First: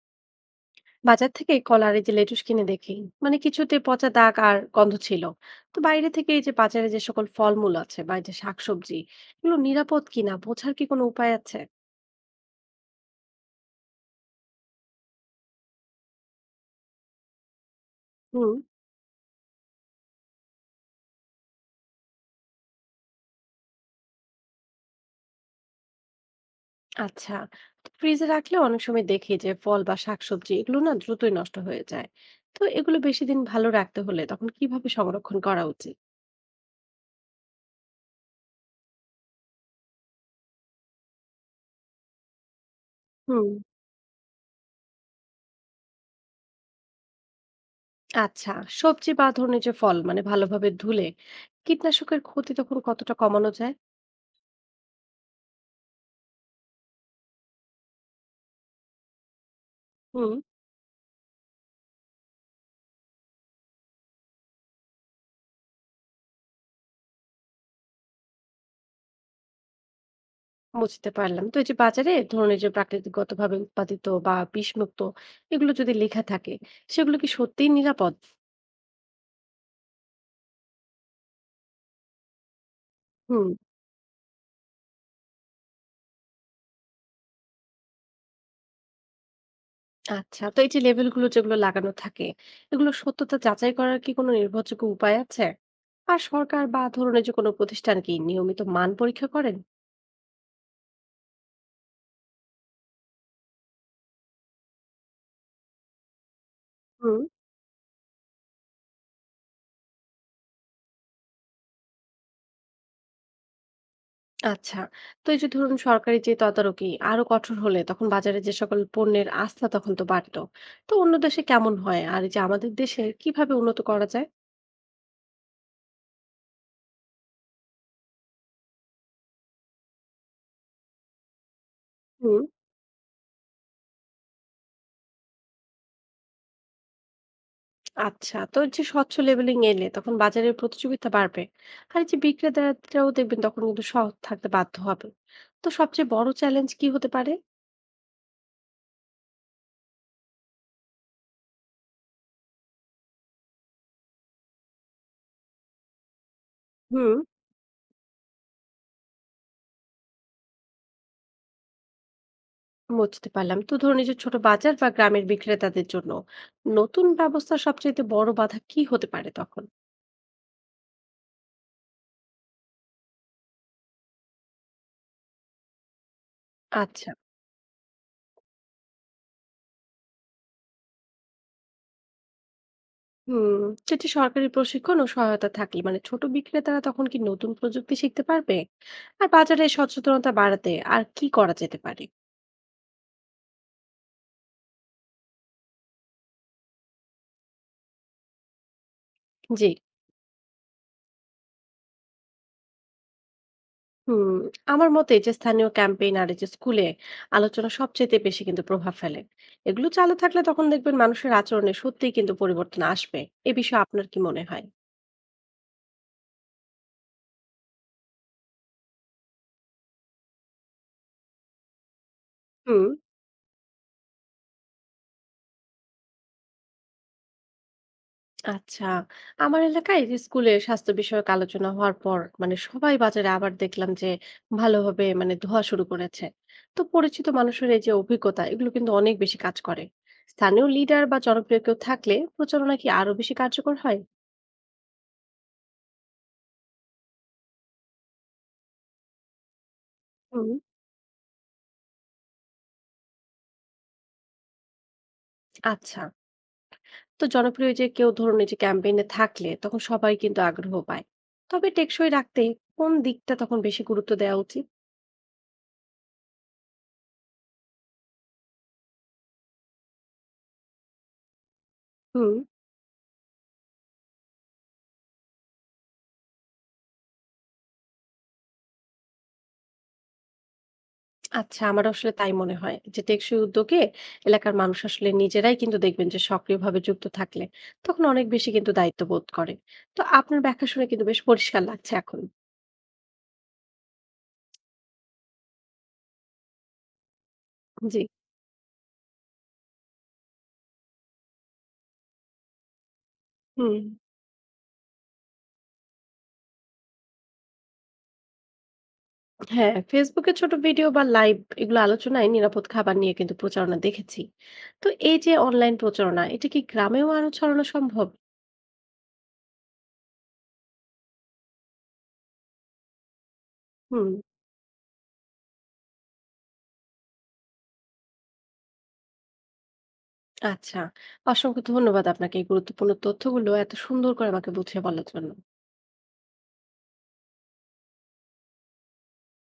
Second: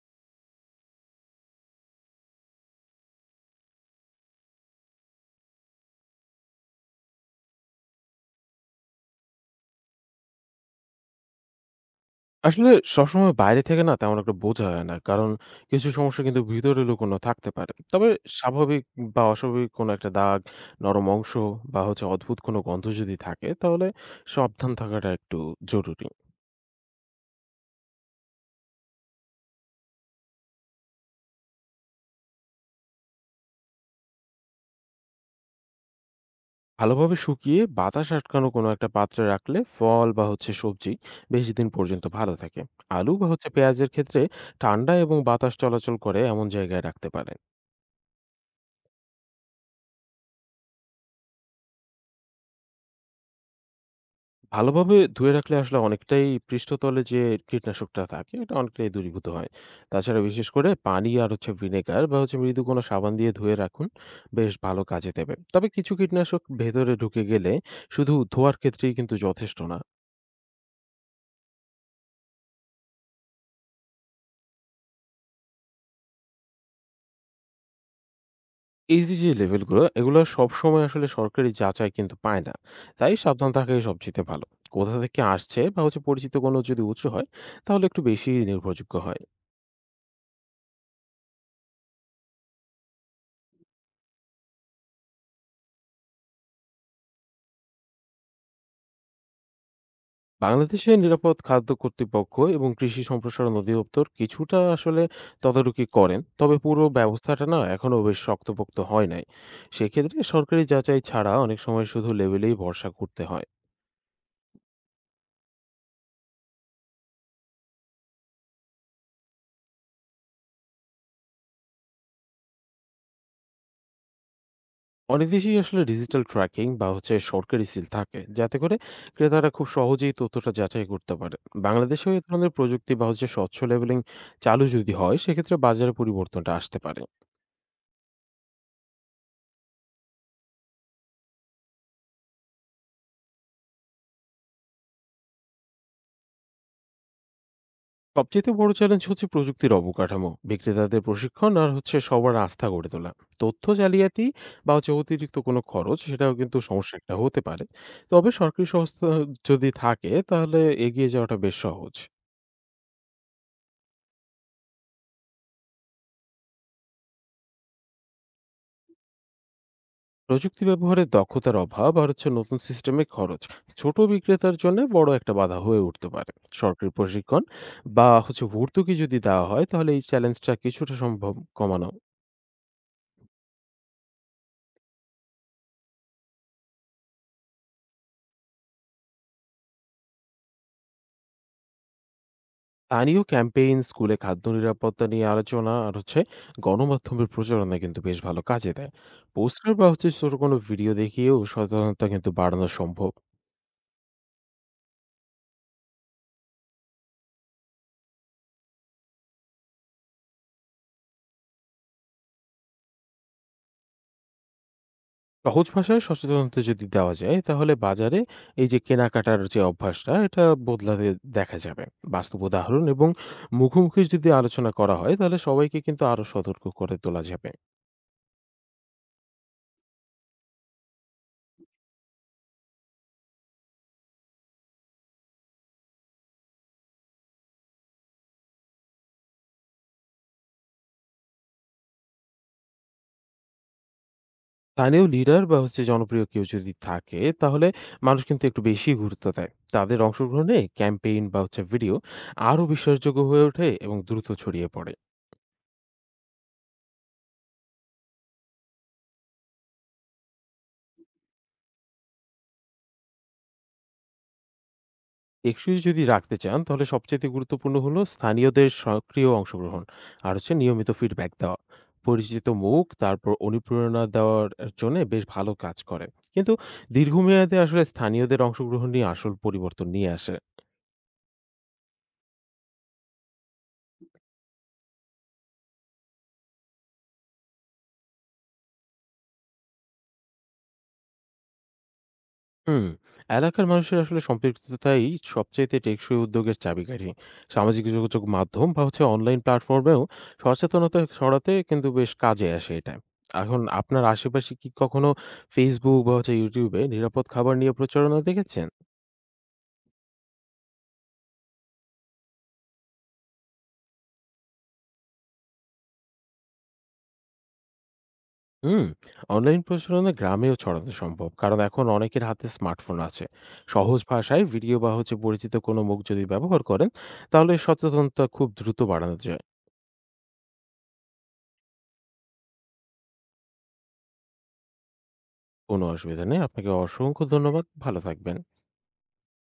বাজার থেকে কলা আর এই যে লেটুস কিনে দেখি কিছুতে পচা দাগ আর গন্ধ ছিল। তো বাইরে থেকে এই যে বাজারে যে সকল ফলমূল আছে বা এই যে শাকসবজি এগুলো নিরাপদ কিনা বোঝার কি কোনো উপায় আছে? আসলে সবসময় বাইরে থেকে না তেমন একটা বোঝা হয় না। কারণ কিছু সমস্যা কিন্তু ভিতরে লুকোনো থাকতে পারে। তবে হুম। স্বাভাবিক বা অস্বাভাবিক কোনো একটা দাগ, নরম অংশ বা অদ্ভুত কোনো গন্ধ যদি থাকে তাহলে সাবধান থাকাটা একটু জরুরি। আচ্ছা, ফ্রিজে রাখলে অনেক সময় দেখি যে ফল বা শাকসবজি এগুলো না দ্রুতই নষ্ট হয়ে যায়। তো এগুলো বেশি দিন ভালো রাখতে হলে তখন কিভাবে সংরক্ষণ করা উচিত? ভালোভাবে শুকিয়ে বাতাস আটকানো কোনো একটা পাত্রে রাখলে ফল বা সবজি বেশি দিন পর্যন্ত ভালো থাকে। আলু বা হুম। পেঁয়াজের ক্ষেত্রে ঠান্ডা এবং বাতাস চলাচল করে এমন জায়গায় রাখতে পারেন। আচ্ছা, সবজি বা ধরনের যে ফল ভালোভাবে ধুলে কীটনাশকের ক্ষতি তখন কতটা কমানো যায়? ভালোভাবে ধুয়ে রাখলে অনেকটাই পৃষ্ঠতলে যে কীটনাশকটা থাকে এটা অনেকটাই দূরীভূত হয়। তাছাড়া হুম। বিশেষ করে পানি আর ভিনেগার বা মৃদু কোনো সাবান দিয়ে ধুয়ে রাখুন। বেশ ভালো কাজে দেবে। তবে কিছু কীটনাশক ভেতরে ঢুকে গেলে শুধু ধোয়ার ক্ষেত্রেই কিন্তু যথেষ্ট না। বুঝতে পারলাম। তো এই যে বাজারে ধরুন এই যে প্রাকৃতিকগতভাবে উৎপাদিত বা বিষমুক্ত এগুলো যদি লেখা থাকে, সেগুলো কি সত্যিই নিরাপদ? এই যে, যে লেভেলগুলো এগুলো সবসময় সরকারি যাচাই কিন্তু পায় না। তাই হুম। সাবধান থাকাই সবচাইতে ভালো। কোথা থেকে আসছে বা পরিচিত কোনো যদি উৎস হয় তাহলে একটু বেশি নির্ভরযোগ্য হয়। আচ্ছা। তো এই যে লেবেলগুলো যেগুলো লাগানো থাকে, এগুলোর সত্যতা যাচাই করার কি কোনো নির্ভরযোগ্য উপায় আছে? আর সরকার বা ধরুন এই যে কোনো প্রতিষ্ঠান কি নিয়মিত মান পরীক্ষা করেন? বাংলাদেশে নিরাপদ খাদ্য কর্তৃপক্ষ এবং কৃষি সম্প্রসারণ অধিদপ্তর কিছুটা তদারকি করেন। তবে পুরো হুম। ব্যবস্থাটা না এখনো বেশ শক্তপোক্ত হয় নাই। সেক্ষেত্রে সরকারি যাচাই ছাড়া অনেক সময় শুধু লেবেলেই ভরসা করতে হয়। আচ্ছা। তো এই যে ধরুন সরকারি যে তদারকি আরো কঠোর হলে তখন বাজারে যে সকল পণ্যের আস্থা তখন তো বাড়তো। তো অন্য দেশে কেমন হয়? আর এই যে আমাদের দেশে কিভাবে উন্নত করা যায়? অনেক দেশেই ডিজিটাল ট্র্যাকিং বা সরকারি সিল থাকে, যাতে করে ক্রেতারা খুব সহজেই তথ্যটা যাচাই করতে পারে। বাংলাদেশেও এ হুম। ধরনের প্রযুক্তি বা স্বচ্ছ লেবেলিং চালু যদি হয়, সেক্ষেত্রে বাজারে পরিবর্তনটা আসতে পারে। আচ্ছা, তো এই যে স্বচ্ছ লেবেলিং এলে তখন বাজারের প্রতিযোগিতা বাড়বে, আর এই যে বিক্রেতারাও দেখবেন তখন কিন্তু সৎ থাকতে বাধ্য হবে। তো সবচেয়ে বড় চ্যালেঞ্জ কি হতে পারে? সবচেয়ে বড় চ্যালেঞ্জ হচ্ছে প্রযুক্তির অবকাঠামো, বিক্রেতাদের প্রশিক্ষণ আর সবার আস্থা গড়ে তোলা। তথ্য জালিয়াতি বা অতিরিক্ত কোনো খরচ, সেটাও কিন্তু সমস্যা একটা হুম। হতে পারে। তবে সরকারি সংস্থা যদি থাকে তাহলে এগিয়ে যাওয়াটা বেশ সহজ। বুঝতে পারলাম, তো ধরুন এই যে ছোট বাজার বা গ্রামের বিক্রেতাদের জন্য নতুন ব্যবস্থা সবচেয়ে বড় বাধা কি হতে পারে তখন? প্রযুক্তি ব্যবহারের দক্ষতার অভাব আর নতুন সিস্টেমে খরচ ছোট বিক্রেতার জন্য বড় একটা বাধা হয়ে উঠতে পারে। সরকারি আচ্ছা। প্রশিক্ষণ বা ভর্তুকি যদি দেওয়া হয় তাহলে এই চ্যালেঞ্জটা কিছুটা সম্ভব কমানো। হুম। সেটি সরকারি প্রশিক্ষণ ও সহায়তা থাকলে ছোট বিক্রেতারা তখন কি নতুন প্রযুক্তি শিখতে পারবে? আর বাজারে সচেতনতা বাড়াতে আর কি করা যেতে পারে? স্থানীয় ক্যাম্পেইন, স্কুলে খাদ্য নিরাপত্তা নিয়ে আলোচনা আর গণমাধ্যমের প্রচারণা কিন্তু বেশ ভালো কাজে দেয়। জি। পোস্টার বা ছোট কোনো ভিডিও দেখিয়েও সচেতনতা কিন্তু বাড়ানো সম্ভব। হুম, আমার মতে এই যে স্থানীয় ক্যাম্পেইন আর এই যে স্কুলে আলোচনা সবচেয়ে বেশি কিন্তু প্রভাব ফেলে। এগুলো চালু থাকলে তখন দেখবেন মানুষের আচরণে সত্যিই কিন্তু পরিবর্তন আসবে। এ বিষয়ে আপনার কি মনে হয়? সহজ ভাষায় সচেতনতা যদি দেওয়া যায় তাহলে বাজারে এই যে কেনাকাটার যে অভ্যাসটা এটা বদলাতে দেখা যাবে। বাস্তব উদাহরণ হুম। এবং মুখোমুখি যদি আলোচনা করা হয় তাহলে সবাইকে কিন্তু আরো সতর্ক করে তোলা যাবে। আচ্ছা, আমার এলাকায় এই যে স্কুলে স্বাস্থ্য বিষয়ক আলোচনা হওয়ার পর সবাই বাজারে আবার দেখলাম যে ভালোভাবে ধোয়া শুরু করেছে। তো পরিচিত মানুষের এই যে অভিজ্ঞতা এগুলো কিন্তু অনেক বেশি কাজ করে। স্থানীয় লিডার বা জনপ্রিয় কেউ থাকলে প্রচারণা কি আরো বেশি কার্যকর হয়? স্থানীয় লিডার বা জনপ্রিয় কেউ যদি থাকে তাহলে মানুষ কিন্তু একটু বেশি গুরুত্ব দেয়। তাদের হুম। অংশগ্রহণে ক্যাম্পেইন বা ভিডিও আরো বিশ্বাসযোগ্য হয়ে ওঠে এবং দ্রুত ছড়িয়ে পড়ে। আচ্ছা, তো জনপ্রিয় যে কেউ ধরুন এই যে ক্যাম্পেইনে থাকলে তখন সবাই কিন্তু আগ্রহ পায়। তবে টেকসই রাখতে কোন দিকটা তখন বেশি গুরুত্ব দেওয়া উচিত? টেকসই যদি রাখতে চান তাহলে সবচেয়ে গুরুত্বপূর্ণ হলো স্থানীয়দের সক্রিয় অংশগ্রহণ আর নিয়মিত ফিডব্যাক দেওয়া। হুম। পরিচিত মুখ তারপর অনুপ্রেরণা দেওয়ার জন্য বেশ ভালো কাজ করে। কিন্তু দীর্ঘমেয়াদে স্থানীয়দের অংশগ্রহণ নিয়ে আসল পরিবর্তন নিয়ে আসে। আচ্ছা, আমার আসলে তাই মনে হয় যে টেকসই উদ্যোগে এলাকার মানুষ আসলে নিজেরাই কিন্তু দেখবেন যে সক্রিয়ভাবে যুক্ত থাকলে তখন অনেক বেশি কিন্তু দায়িত্ববোধ করে। তো আপনার ব্যাখ্যা শুনে কিন্তু বেশ পরিষ্কার লাগছে এখন। হুম, এলাকার মানুষের সম্পৃক্ততাই সবচাইতে টেকসই উদ্যোগের চাবিকাঠি। সামাজিক জি। যোগাযোগ মাধ্যম বা অনলাইন প্ল্যাটফর্মেও সচেতনতা ছড়াতে কিন্তু বেশ কাজে আসে এটা। এখন হুম। আপনার আশেপাশে কি কখনো Facebook বা YouTube এ নিরাপদ খাবার নিয়ে প্রচারণা দেখেছেন? হ্যাঁ, ফেসবুকে ছোট ভিডিও বা লাইভ এগুলো আলোচনায় নিরাপদ খাবার নিয়ে কিন্তু প্রচারণা দেখেছি। তো এই যে অনলাইন প্রচারণা এটা কি গ্রামেও আরো ছড়ানো সম্ভব? হুম, অনলাইন প্রচারণা গ্রামেও ছড়ানো সম্ভব। কারণ এখন অনেকের হাতে স্মার্টফোন আছে। সহজ হুম। ভাষায় ভিডিও বা পরিচিত কোনো মুখ যদি ব্যবহার করেন, তাহলে সচেতনতা খুব দ্রুত বাড়ানো যায়। আচ্ছা। অসংখ্য ধন্যবাদ আপনাকে এই গুরুত্বপূর্ণ তথ্যগুলো এত সুন্দর করে আমাকে বুঝিয়ে বলার জন্য। কোনো অসুবিধা নেই। আপনাকে অসংখ্য ধন্যবাদ। ভালো থাকবেন।